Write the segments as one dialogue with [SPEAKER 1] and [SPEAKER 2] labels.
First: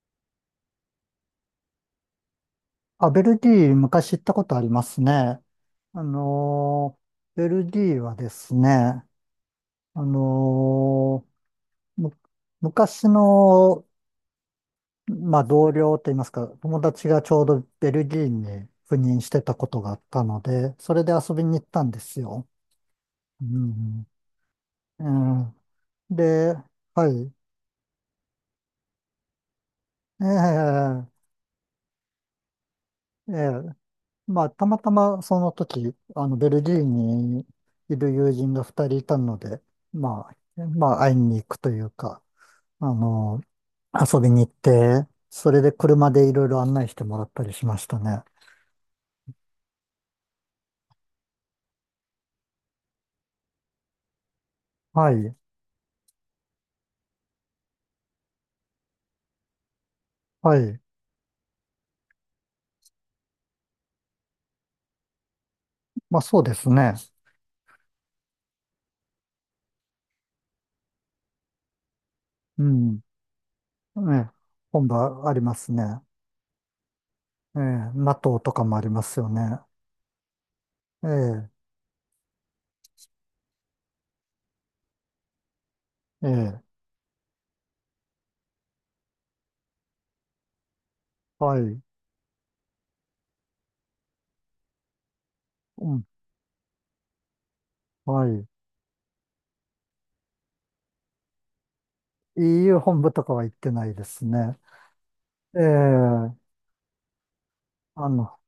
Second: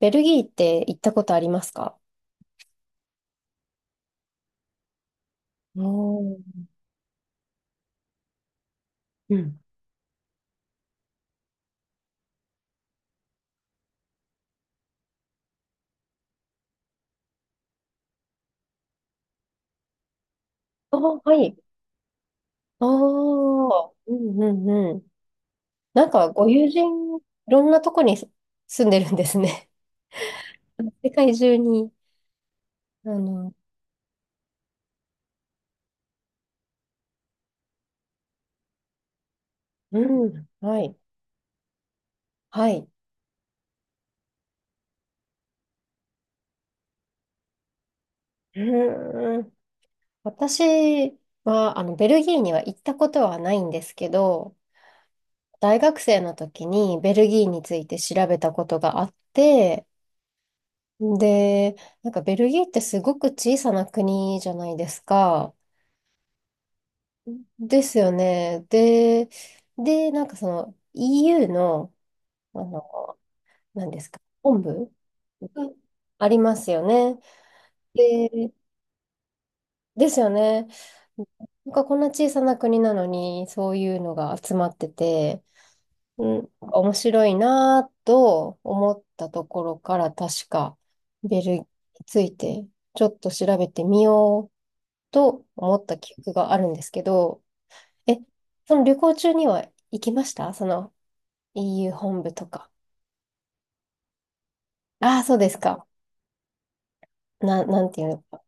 [SPEAKER 1] ベルギーって行ったことありますか？
[SPEAKER 2] あ、ベルディ、昔行ったことありますね。
[SPEAKER 1] お
[SPEAKER 2] あ
[SPEAKER 1] ー。
[SPEAKER 2] のーベルディはですね、あ
[SPEAKER 1] うん。
[SPEAKER 2] のーむ昔の、まあ、同僚といいますか、友達がちょうどベルギーに赴任してたことがあったので、そ
[SPEAKER 1] あ
[SPEAKER 2] れで
[SPEAKER 1] ーは
[SPEAKER 2] 遊び
[SPEAKER 1] い。
[SPEAKER 2] に行ったんですよ。
[SPEAKER 1] ああ、
[SPEAKER 2] うん、
[SPEAKER 1] うんうんうん。
[SPEAKER 2] うん
[SPEAKER 1] なんか、ご
[SPEAKER 2] で、
[SPEAKER 1] 友
[SPEAKER 2] は
[SPEAKER 1] 人、い
[SPEAKER 2] い。
[SPEAKER 1] ろんなとこに住んでるんですね。世
[SPEAKER 2] ええ
[SPEAKER 1] 界中に。あ
[SPEAKER 2] ええ
[SPEAKER 1] の、
[SPEAKER 2] まあ、たまたまその時、ベルギーにいる友人が2人いたので、
[SPEAKER 1] う
[SPEAKER 2] ま
[SPEAKER 1] ん、
[SPEAKER 2] あ、
[SPEAKER 1] は
[SPEAKER 2] ま
[SPEAKER 1] い。
[SPEAKER 2] あ、会いに行くというか、
[SPEAKER 1] はい。
[SPEAKER 2] あの、遊びに行って、それで車でいろいろ案内してもらったりしましたね。
[SPEAKER 1] うーん。私は、あの、ベルギーには行ったことはないんですけど、
[SPEAKER 2] はい、
[SPEAKER 1] 大学生の時にベルギーについて調べたことがあって、
[SPEAKER 2] はい。
[SPEAKER 1] で、なんかベルギーってすごく小さな国じゃないですか。
[SPEAKER 2] まあ、そうですね。
[SPEAKER 1] ですよね。で、で、なんかその EU の、
[SPEAKER 2] う
[SPEAKER 1] あ
[SPEAKER 2] ん。
[SPEAKER 1] の、何ですか、
[SPEAKER 2] ね、
[SPEAKER 1] 本
[SPEAKER 2] 本
[SPEAKER 1] 部
[SPEAKER 2] 場ありま
[SPEAKER 1] が
[SPEAKER 2] すね。
[SPEAKER 1] ありますよね。
[SPEAKER 2] ええ、NATO
[SPEAKER 1] で、
[SPEAKER 2] とかもありますよね。
[SPEAKER 1] ですよね。
[SPEAKER 2] ええ、
[SPEAKER 1] なんかこんな小さな国なのに、そういうのが集まってて、う
[SPEAKER 2] え
[SPEAKER 1] ん、
[SPEAKER 2] え、
[SPEAKER 1] 面白いなぁと思ったところから、確かベルギー
[SPEAKER 2] は
[SPEAKER 1] に
[SPEAKER 2] い。
[SPEAKER 1] ついてちょっと調べてみようと思っ
[SPEAKER 2] う
[SPEAKER 1] た
[SPEAKER 2] ん、
[SPEAKER 1] 記憶があるんですけど、え、
[SPEAKER 2] はい。
[SPEAKER 1] その旅行中には行きましたその EU 本部とか？
[SPEAKER 2] EU 本部とかは行ってないですね。
[SPEAKER 1] ああ、そうです
[SPEAKER 2] ええ、
[SPEAKER 1] か。なんていう
[SPEAKER 2] あ
[SPEAKER 1] の
[SPEAKER 2] の、
[SPEAKER 1] か。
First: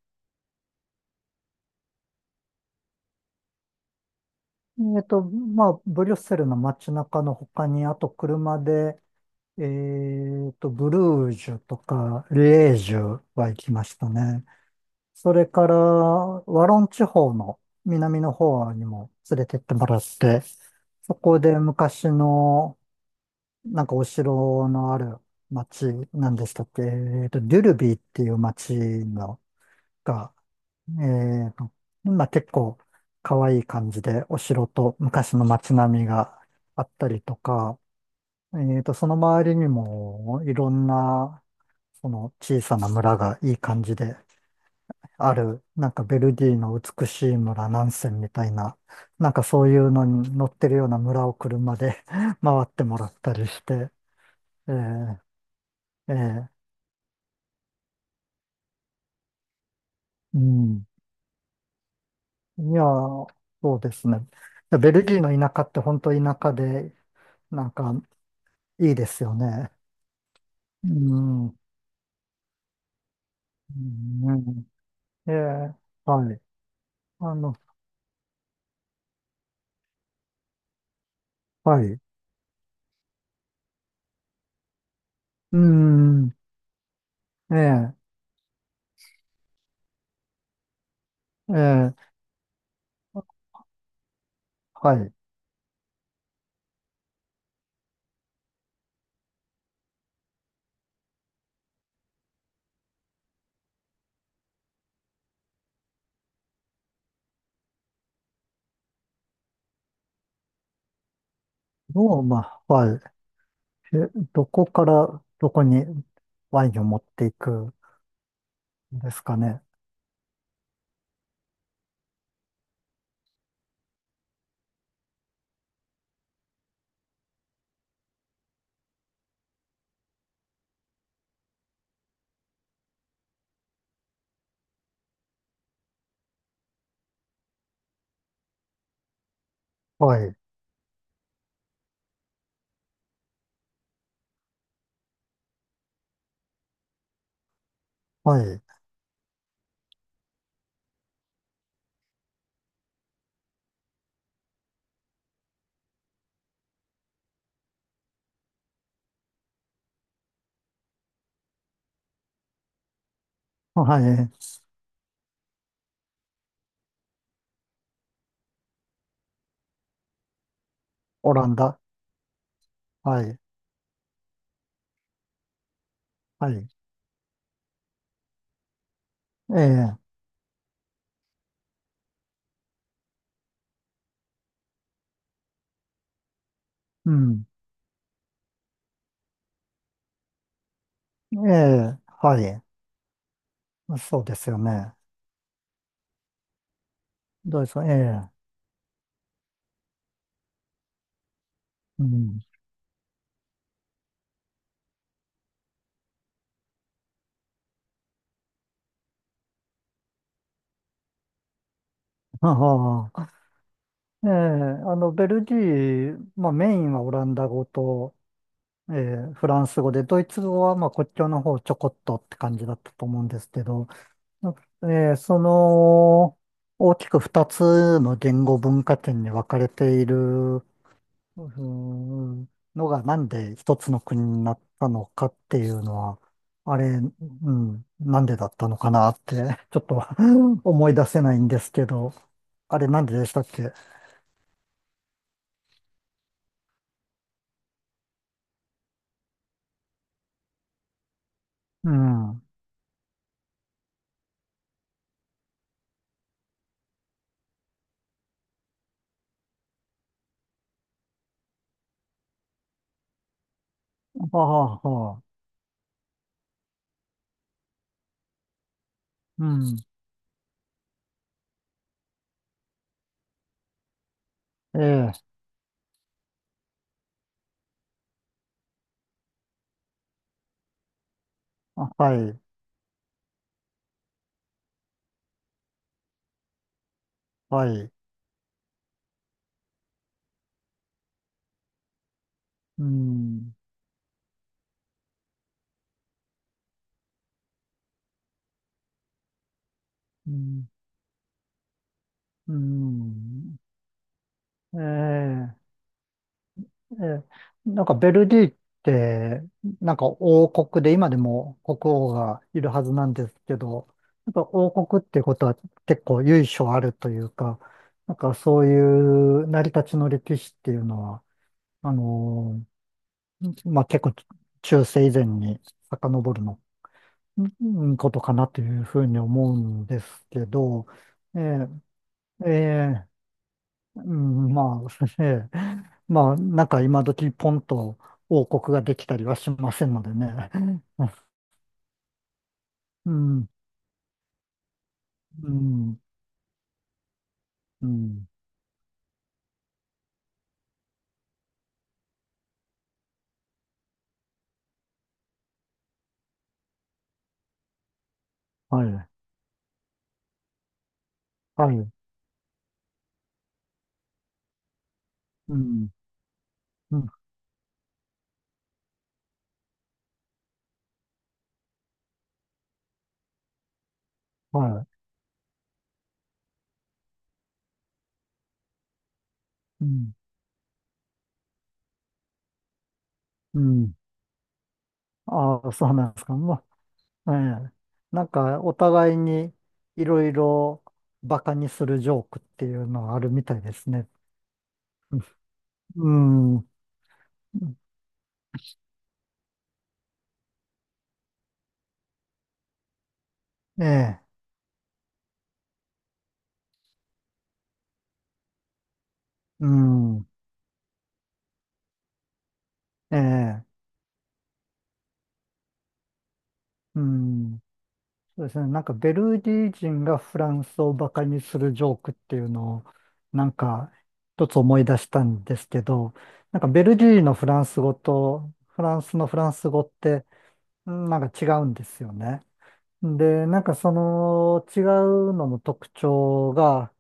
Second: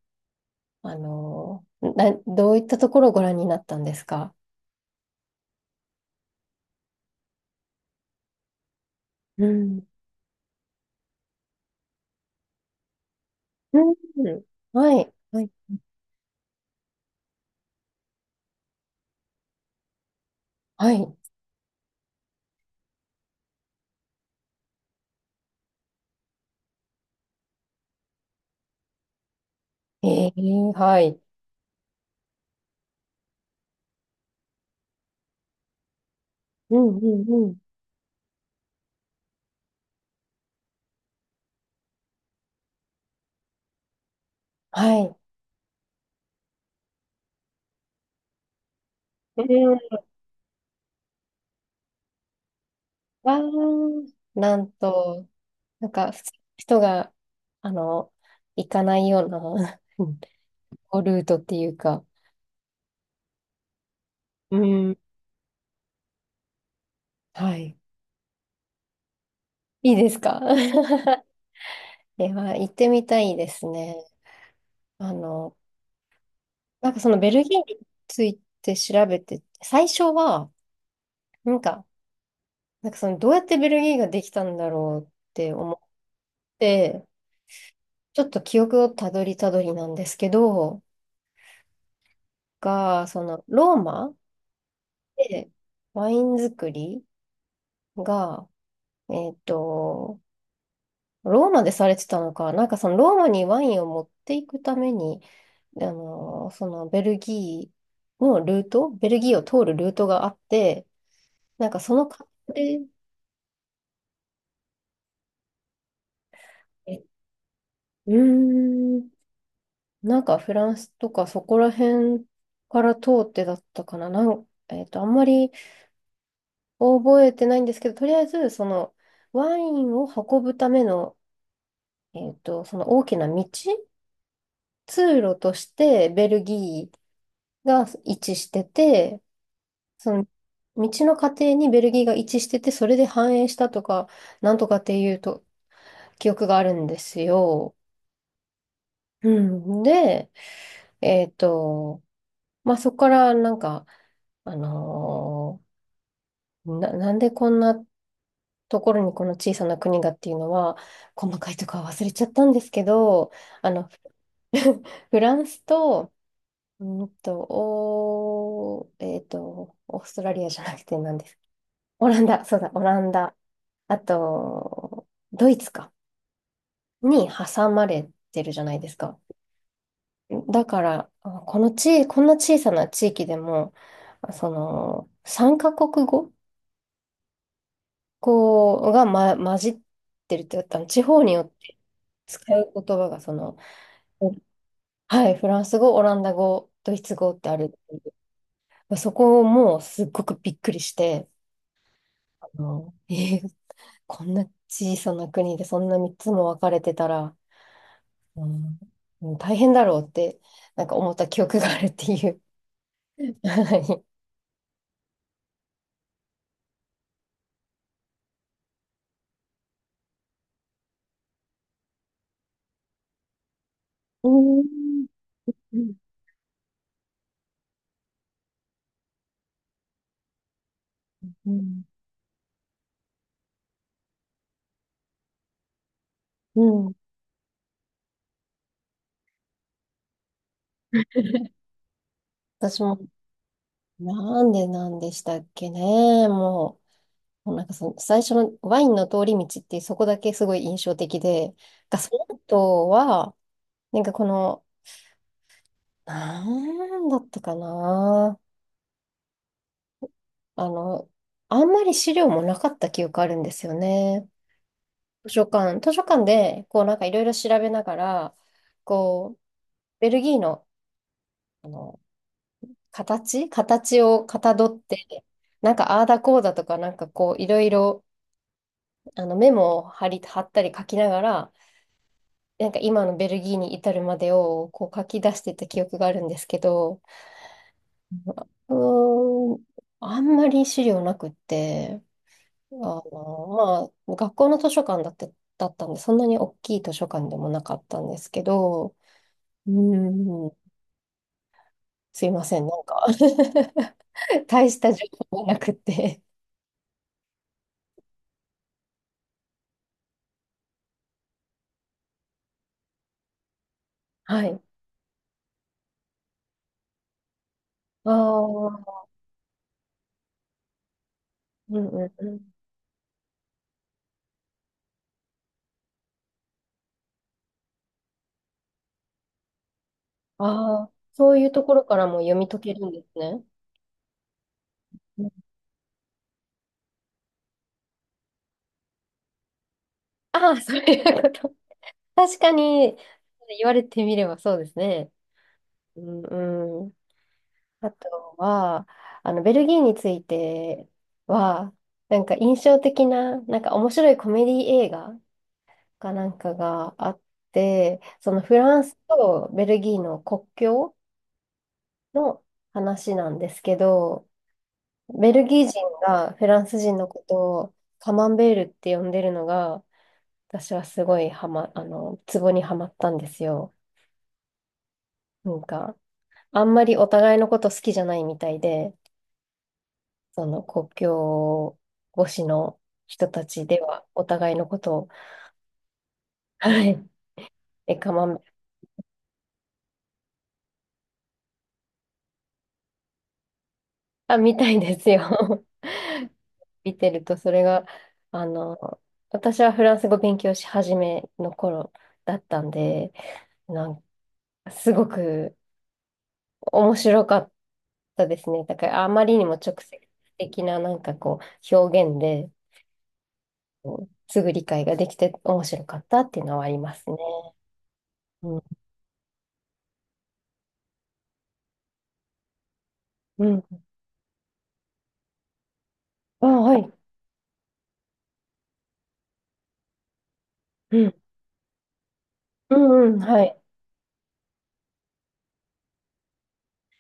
[SPEAKER 1] あのーな、どういったところをご覧になったんですか？
[SPEAKER 2] まあ、ブリュッセルの街中の他に、あと車で、
[SPEAKER 1] うん。
[SPEAKER 2] ブルージュとか、リエージュは行き
[SPEAKER 1] う
[SPEAKER 2] ま
[SPEAKER 1] ん。
[SPEAKER 2] したね。
[SPEAKER 1] はい。
[SPEAKER 2] そ
[SPEAKER 1] は
[SPEAKER 2] れ
[SPEAKER 1] い。
[SPEAKER 2] から、ワロン地方の南の方にも連れてってもらって、
[SPEAKER 1] は
[SPEAKER 2] そ
[SPEAKER 1] い。
[SPEAKER 2] こで昔の、なんかお城のある街なんでしたっけ、デュルビーっていう街の
[SPEAKER 1] え
[SPEAKER 2] が
[SPEAKER 1] ー、は
[SPEAKER 2] え
[SPEAKER 1] い。
[SPEAKER 2] ーと、まあ、結構可愛い感じでお城と昔の街並みが
[SPEAKER 1] う
[SPEAKER 2] あ
[SPEAKER 1] ん
[SPEAKER 2] っ
[SPEAKER 1] う
[SPEAKER 2] たりと
[SPEAKER 1] んうん。
[SPEAKER 2] か、その周りにもいろんなその小さな村がいい感じで
[SPEAKER 1] はい。
[SPEAKER 2] ある、なんかベルディの美しい村南線みたいな、なん
[SPEAKER 1] え
[SPEAKER 2] かそういう
[SPEAKER 1] ー、
[SPEAKER 2] のに乗ってるような村を車で 回ってもらった
[SPEAKER 1] わ
[SPEAKER 2] りして、
[SPEAKER 1] ー、なん
[SPEAKER 2] えー
[SPEAKER 1] と、なんか、
[SPEAKER 2] え
[SPEAKER 1] 普通の
[SPEAKER 2] ー
[SPEAKER 1] 人が、あの、行かないような
[SPEAKER 2] うん。
[SPEAKER 1] ルートっていうか、
[SPEAKER 2] いやー、そうですね。
[SPEAKER 1] う
[SPEAKER 2] ベ
[SPEAKER 1] ん。
[SPEAKER 2] ルギーの田舎って本当田舎で、
[SPEAKER 1] は
[SPEAKER 2] なん
[SPEAKER 1] い。
[SPEAKER 2] かいいですよね。
[SPEAKER 1] いいですか？
[SPEAKER 2] うん。う
[SPEAKER 1] で は、行ってみたいですね。
[SPEAKER 2] ん、ね
[SPEAKER 1] あ
[SPEAKER 2] ええ、
[SPEAKER 1] の、
[SPEAKER 2] はい。
[SPEAKER 1] なんかそのベ
[SPEAKER 2] あ
[SPEAKER 1] ル
[SPEAKER 2] の、
[SPEAKER 1] ギーについて調べて、最初は、なん
[SPEAKER 2] は
[SPEAKER 1] か、
[SPEAKER 2] い。
[SPEAKER 1] なんかそのどうやってベルギーができたんだろうって
[SPEAKER 2] う
[SPEAKER 1] 思っ
[SPEAKER 2] ん。
[SPEAKER 1] て、
[SPEAKER 2] ええ、
[SPEAKER 1] ちょっと記憶をたどりたどりなんですけど、
[SPEAKER 2] ええ、
[SPEAKER 1] が、そのローマ
[SPEAKER 2] はい。
[SPEAKER 1] でワイン作りが、えっと、ローマでされてたのか、なんかそのローマにワインを持っていくために、そのベルギーのルート、ベルギーを通るルートがあって、なんかその過
[SPEAKER 2] ロー
[SPEAKER 1] 程
[SPEAKER 2] マ、
[SPEAKER 1] で、
[SPEAKER 2] はい。え、どこからどこにワインを持っていくん
[SPEAKER 1] うーん、
[SPEAKER 2] ですかね。
[SPEAKER 1] なんかフランスとかそこら辺から通ってだったかな、あんまり覚えてないんですけど、とりあえずそのワインを運ぶための、その大きな道、通路としてベルギーが位置してて、そ
[SPEAKER 2] は
[SPEAKER 1] の
[SPEAKER 2] い。
[SPEAKER 1] 道の過程にベルギーが位置してて、それで繁栄したとかなんとかっていうと記憶があるんですよ。
[SPEAKER 2] はい。
[SPEAKER 1] うん、で、えっと、そこからなんか、あのなんでこんなところにこの小さな国がっていうのは、細かいとかは忘れちゃったんですけど、あ
[SPEAKER 2] は
[SPEAKER 1] の、
[SPEAKER 2] い。
[SPEAKER 1] フランスと、うんと、おー、えっと、オーストラリアじゃなくて何で
[SPEAKER 2] オ
[SPEAKER 1] す？
[SPEAKER 2] ランダ。
[SPEAKER 1] オランダ、そうだ、オラン
[SPEAKER 2] は
[SPEAKER 1] ダ。
[SPEAKER 2] い。
[SPEAKER 1] あと、ドイツか、
[SPEAKER 2] はい。
[SPEAKER 1] に挟まれてるじゃないですか。
[SPEAKER 2] ええ、
[SPEAKER 1] だから、あこのち、こんな小さな地域でも、その、3カ国語
[SPEAKER 2] うん。
[SPEAKER 1] こうが、ま、混じってるって言ったの、地方に
[SPEAKER 2] え
[SPEAKER 1] よって
[SPEAKER 2] え、は
[SPEAKER 1] 使
[SPEAKER 2] い。
[SPEAKER 1] う言葉が、その、
[SPEAKER 2] そうですよね。
[SPEAKER 1] はい、フランス語、オランダ語、ドイツ語ってあ
[SPEAKER 2] どうです
[SPEAKER 1] る。
[SPEAKER 2] か。ええ、
[SPEAKER 1] そこをもうすっごくびっくりして、
[SPEAKER 2] うん。
[SPEAKER 1] あのえーこんな小さな国でそんな3つも分かれてたら、うんうん大変だろうって、なんか思った記憶があるっていう。
[SPEAKER 2] はは
[SPEAKER 1] はい。
[SPEAKER 2] ええ、ベルギー、まあメインはオランダ語と、ええ、フランス語で、ドイツ語はまあ国境の方ちょこっとって感じだったと思うんですけど、
[SPEAKER 1] うん。
[SPEAKER 2] ええ、
[SPEAKER 1] う
[SPEAKER 2] 大きく2つの言語文化圏に分かれている、ー
[SPEAKER 1] ん。
[SPEAKER 2] んのがなんで一つの国になったのかっていうのは、
[SPEAKER 1] う
[SPEAKER 2] あれ、
[SPEAKER 1] ん。
[SPEAKER 2] うん、なんでだったのかなって、ちょっと 思い出せないんですけど、あ
[SPEAKER 1] 私
[SPEAKER 2] れ
[SPEAKER 1] も、
[SPEAKER 2] なんででしたっけ
[SPEAKER 1] なんでなんでしたっけね。もうなんかその最初のワインの通り道ってそこだけすごい印象的で、
[SPEAKER 2] う
[SPEAKER 1] がその
[SPEAKER 2] ん。
[SPEAKER 1] 後は、なんかこの、なんだったかな。あの、あんまり資料もなかった記憶あるんですよね。
[SPEAKER 2] ああ、はあ、
[SPEAKER 1] 図書館で、こうなんかいろいろ調べながら、こう、
[SPEAKER 2] うん。
[SPEAKER 1] ベルギーの形をかたどっ
[SPEAKER 2] え
[SPEAKER 1] て、
[SPEAKER 2] え、
[SPEAKER 1] なんかああだこうだとか、なんかこういろいろあのメモを貼ったり書きながら、
[SPEAKER 2] あはい、
[SPEAKER 1] なんか今のベルギーに至るまでをこう書き出してた記憶があるんですけど、
[SPEAKER 2] はい。
[SPEAKER 1] うーん、あんまり資料なくって、あ
[SPEAKER 2] うん、
[SPEAKER 1] の、まあ、学校の図書館だって、だったんで、そんなに大きい図書館でもなかったんですけど、う
[SPEAKER 2] う
[SPEAKER 1] ーん、
[SPEAKER 2] ん、
[SPEAKER 1] すいま
[SPEAKER 2] う
[SPEAKER 1] せん、なんか
[SPEAKER 2] ん。
[SPEAKER 1] 大
[SPEAKER 2] え
[SPEAKER 1] した情報が
[SPEAKER 2] え、
[SPEAKER 1] なくって。
[SPEAKER 2] ええ、なんかベルギーって、なんか王国で、今でも国王がいるはずなんですけど、やっ
[SPEAKER 1] は
[SPEAKER 2] ぱ
[SPEAKER 1] い。
[SPEAKER 2] 王国ってことは結構由緒あるというか、
[SPEAKER 1] あ
[SPEAKER 2] なんかそうい
[SPEAKER 1] あ、
[SPEAKER 2] う成り立ちの歴史っていうのは、
[SPEAKER 1] うん
[SPEAKER 2] あ
[SPEAKER 1] うんうん。
[SPEAKER 2] のまあ、結構中世以前に遡るのうんことかなというふうに思うんですけ
[SPEAKER 1] あ
[SPEAKER 2] ど、
[SPEAKER 1] あ、そう
[SPEAKER 2] え
[SPEAKER 1] いうところからも読み
[SPEAKER 2] ええ
[SPEAKER 1] 解けるんで
[SPEAKER 2] え
[SPEAKER 1] すね。
[SPEAKER 2] うん、まあ、ええ、まあ、なんか今時ポンと王国ができたりはしませんのでね。
[SPEAKER 1] ああー、そう いうこと。確かに、
[SPEAKER 2] うん、
[SPEAKER 1] 言われてみればそうですね。
[SPEAKER 2] うん、
[SPEAKER 1] うんうん。
[SPEAKER 2] う
[SPEAKER 1] あと
[SPEAKER 2] ん、
[SPEAKER 1] は、あの、ベルギーについては、なんか印象的な、なんか面白いコメディ映画かなんかがあって、そのフラン
[SPEAKER 2] は
[SPEAKER 1] ス
[SPEAKER 2] い、
[SPEAKER 1] とベルギーの国境
[SPEAKER 2] はい、
[SPEAKER 1] の話なんですけど、ベル
[SPEAKER 2] う
[SPEAKER 1] ギー人
[SPEAKER 2] ん、
[SPEAKER 1] がフランス
[SPEAKER 2] う
[SPEAKER 1] 人の
[SPEAKER 2] ん、
[SPEAKER 1] ことをカマンベールって呼んでるのが、私はすごいハマ、あの、ツボにはまったんですよ。
[SPEAKER 2] はい、
[SPEAKER 1] なんか、あんまりお互いのこと好きじゃないみたいで、
[SPEAKER 2] うん、
[SPEAKER 1] その国境越しの人た
[SPEAKER 2] う
[SPEAKER 1] ちで
[SPEAKER 2] ん。
[SPEAKER 1] はお互いのことを、
[SPEAKER 2] ああ、そうなんですか。ま
[SPEAKER 1] はい、
[SPEAKER 2] あ、ええ
[SPEAKER 1] え、カ
[SPEAKER 2] な
[SPEAKER 1] マン
[SPEAKER 2] ん
[SPEAKER 1] ベール、
[SPEAKER 2] かお互いにいろいろバカにするジョークっていうのはあるみたいですね。
[SPEAKER 1] あ、みたいですよ。
[SPEAKER 2] うん、う
[SPEAKER 1] 見てると、それ
[SPEAKER 2] ん
[SPEAKER 1] が、あの、私はフランス語勉強し始めの頃だったんで、なん
[SPEAKER 2] ええ
[SPEAKER 1] かすごく面白かった。そうですね。だからあまりにも
[SPEAKER 2] う
[SPEAKER 1] 直接
[SPEAKER 2] ん、
[SPEAKER 1] 的ななんかこう表現で
[SPEAKER 2] ええ、
[SPEAKER 1] すぐ理解ができて面白かったっていうのはありま
[SPEAKER 2] う
[SPEAKER 1] すね。
[SPEAKER 2] ん、そうで
[SPEAKER 1] う
[SPEAKER 2] す
[SPEAKER 1] ん。
[SPEAKER 2] ね。なんかベルギー人がフランスをバカにするジョークっていうのを、
[SPEAKER 1] う
[SPEAKER 2] なん
[SPEAKER 1] ん。
[SPEAKER 2] か一つ思い出したんですけど、
[SPEAKER 1] あ、
[SPEAKER 2] なんか
[SPEAKER 1] は
[SPEAKER 2] ベ
[SPEAKER 1] い。
[SPEAKER 2] ルギーのフランス語とフランスのフランス語って、う
[SPEAKER 1] う
[SPEAKER 2] ん
[SPEAKER 1] ん。
[SPEAKER 2] なんか違うんですよね。
[SPEAKER 1] うんうん。は
[SPEAKER 2] で、
[SPEAKER 1] い。
[SPEAKER 2] なんかその違うのの特徴が、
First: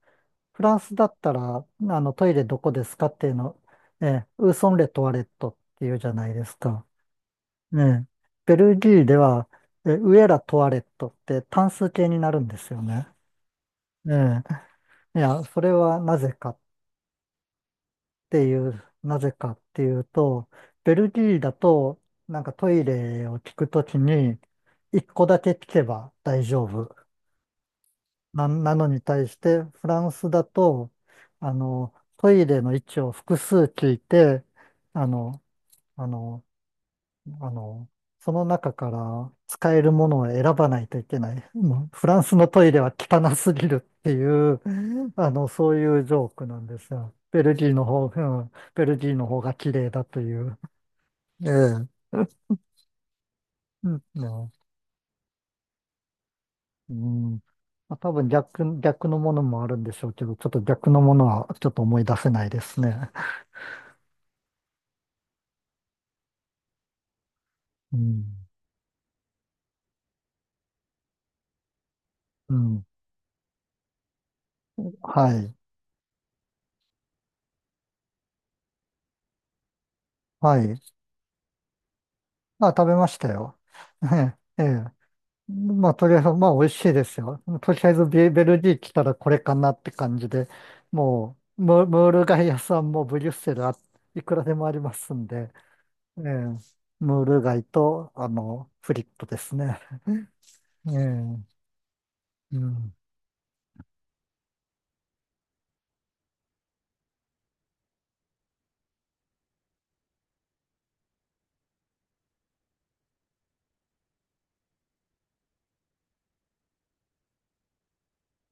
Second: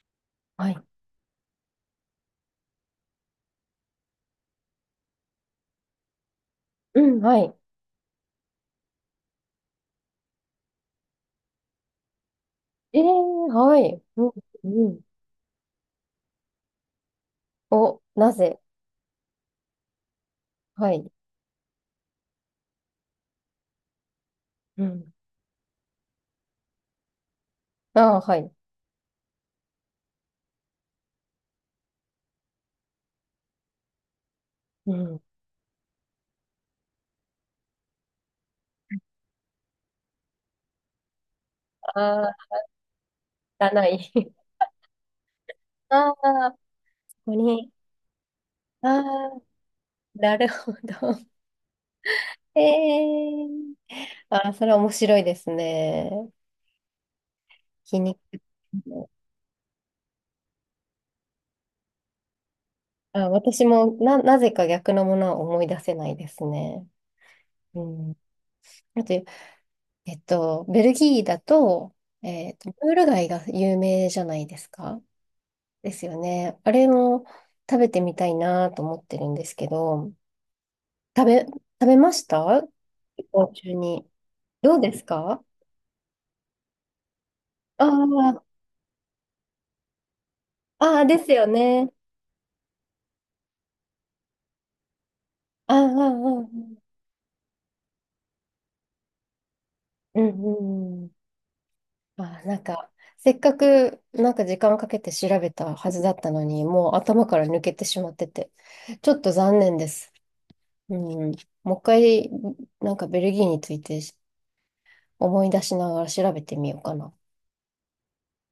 [SPEAKER 2] フ
[SPEAKER 1] は
[SPEAKER 2] ラン
[SPEAKER 1] い。
[SPEAKER 2] スだったら、あのトイレどこですかっていうの、ええ、ウーソンレトワレットっていうじゃないですか。
[SPEAKER 1] うん。はい。
[SPEAKER 2] ええ、ベルギーでは、ウエラ・トワレットって単数形になるんですよ
[SPEAKER 1] ええ
[SPEAKER 2] ね。
[SPEAKER 1] はい。うん。
[SPEAKER 2] え
[SPEAKER 1] うん。
[SPEAKER 2] え、いや、それは
[SPEAKER 1] お、なぜ？
[SPEAKER 2] なぜかっていうと、
[SPEAKER 1] は
[SPEAKER 2] ベ
[SPEAKER 1] い。
[SPEAKER 2] ルギーだと、なんかトイレを聞くときに、
[SPEAKER 1] う
[SPEAKER 2] 一
[SPEAKER 1] ん。
[SPEAKER 2] 個だけ聞けば大丈夫。
[SPEAKER 1] あ、はい。
[SPEAKER 2] なのに対して、フランスだと、トイレの位置を複数聞いて、
[SPEAKER 1] う
[SPEAKER 2] あ
[SPEAKER 1] ん。
[SPEAKER 2] の、あの、あの、その中から使えるものを選ばないといけない。もう
[SPEAKER 1] あ
[SPEAKER 2] フランスの
[SPEAKER 1] あ、
[SPEAKER 2] トイレは汚すぎるっ
[SPEAKER 1] 汚い。
[SPEAKER 2] てい う、そういう
[SPEAKER 1] あ
[SPEAKER 2] ジョーク
[SPEAKER 1] あ、こ
[SPEAKER 2] なんですよ。
[SPEAKER 1] こ
[SPEAKER 2] ベルギ
[SPEAKER 1] に。
[SPEAKER 2] ーの方、ベ
[SPEAKER 1] あ
[SPEAKER 2] ルギーの方
[SPEAKER 1] あ、
[SPEAKER 2] が綺麗だと
[SPEAKER 1] な
[SPEAKER 2] い
[SPEAKER 1] る
[SPEAKER 2] う。
[SPEAKER 1] ほど。
[SPEAKER 2] ええ。
[SPEAKER 1] ええ。
[SPEAKER 2] うんね
[SPEAKER 1] ああ、それは面白いですね。
[SPEAKER 2] うん。まあ、
[SPEAKER 1] 皮
[SPEAKER 2] 多
[SPEAKER 1] 肉。
[SPEAKER 2] 分逆のものもあるんでしょうけど、ちょっと逆のものはちょっと思い出せないですね。
[SPEAKER 1] あ、私もなぜか逆のものは思い出せないですね。う
[SPEAKER 2] う
[SPEAKER 1] ん。
[SPEAKER 2] ん。
[SPEAKER 1] あと、えっと、ベルギーだと、え
[SPEAKER 2] う
[SPEAKER 1] っと、
[SPEAKER 2] ん。
[SPEAKER 1] ムール貝が有名じゃないですか。
[SPEAKER 2] はい。
[SPEAKER 1] ですよね。あれも食べてみたいなと思ってるんですけど、
[SPEAKER 2] はい。
[SPEAKER 1] 食べました
[SPEAKER 2] あ、食べまし
[SPEAKER 1] 旅
[SPEAKER 2] た
[SPEAKER 1] 行
[SPEAKER 2] よ。
[SPEAKER 1] 中 に？
[SPEAKER 2] ええ。え
[SPEAKER 1] どう
[SPEAKER 2] え
[SPEAKER 1] ですか？
[SPEAKER 2] まあ、とりあえず、まあ、美味しいですよ。とり
[SPEAKER 1] あ
[SPEAKER 2] あえず
[SPEAKER 1] あー、
[SPEAKER 2] ベルギー来たらこれかなって感じで、
[SPEAKER 1] あーです
[SPEAKER 2] も
[SPEAKER 1] よ
[SPEAKER 2] う、
[SPEAKER 1] ね。
[SPEAKER 2] ムール貝屋さんもブリュッセルいくらでもありますんで、
[SPEAKER 1] ああ、あ
[SPEAKER 2] ええ
[SPEAKER 1] ーあー、
[SPEAKER 2] ムール貝と、フリットですね。
[SPEAKER 1] うんう
[SPEAKER 2] え
[SPEAKER 1] んうん。
[SPEAKER 2] え
[SPEAKER 1] まあ、な
[SPEAKER 2] う
[SPEAKER 1] んか、
[SPEAKER 2] ん
[SPEAKER 1] せっかく、なんか時間かけて調べたはずだったのに、もう頭から抜けてしまってて、ちょっと残念です。うん。もう一回、なんかベルギーについて思い出しながら調べてみようかな。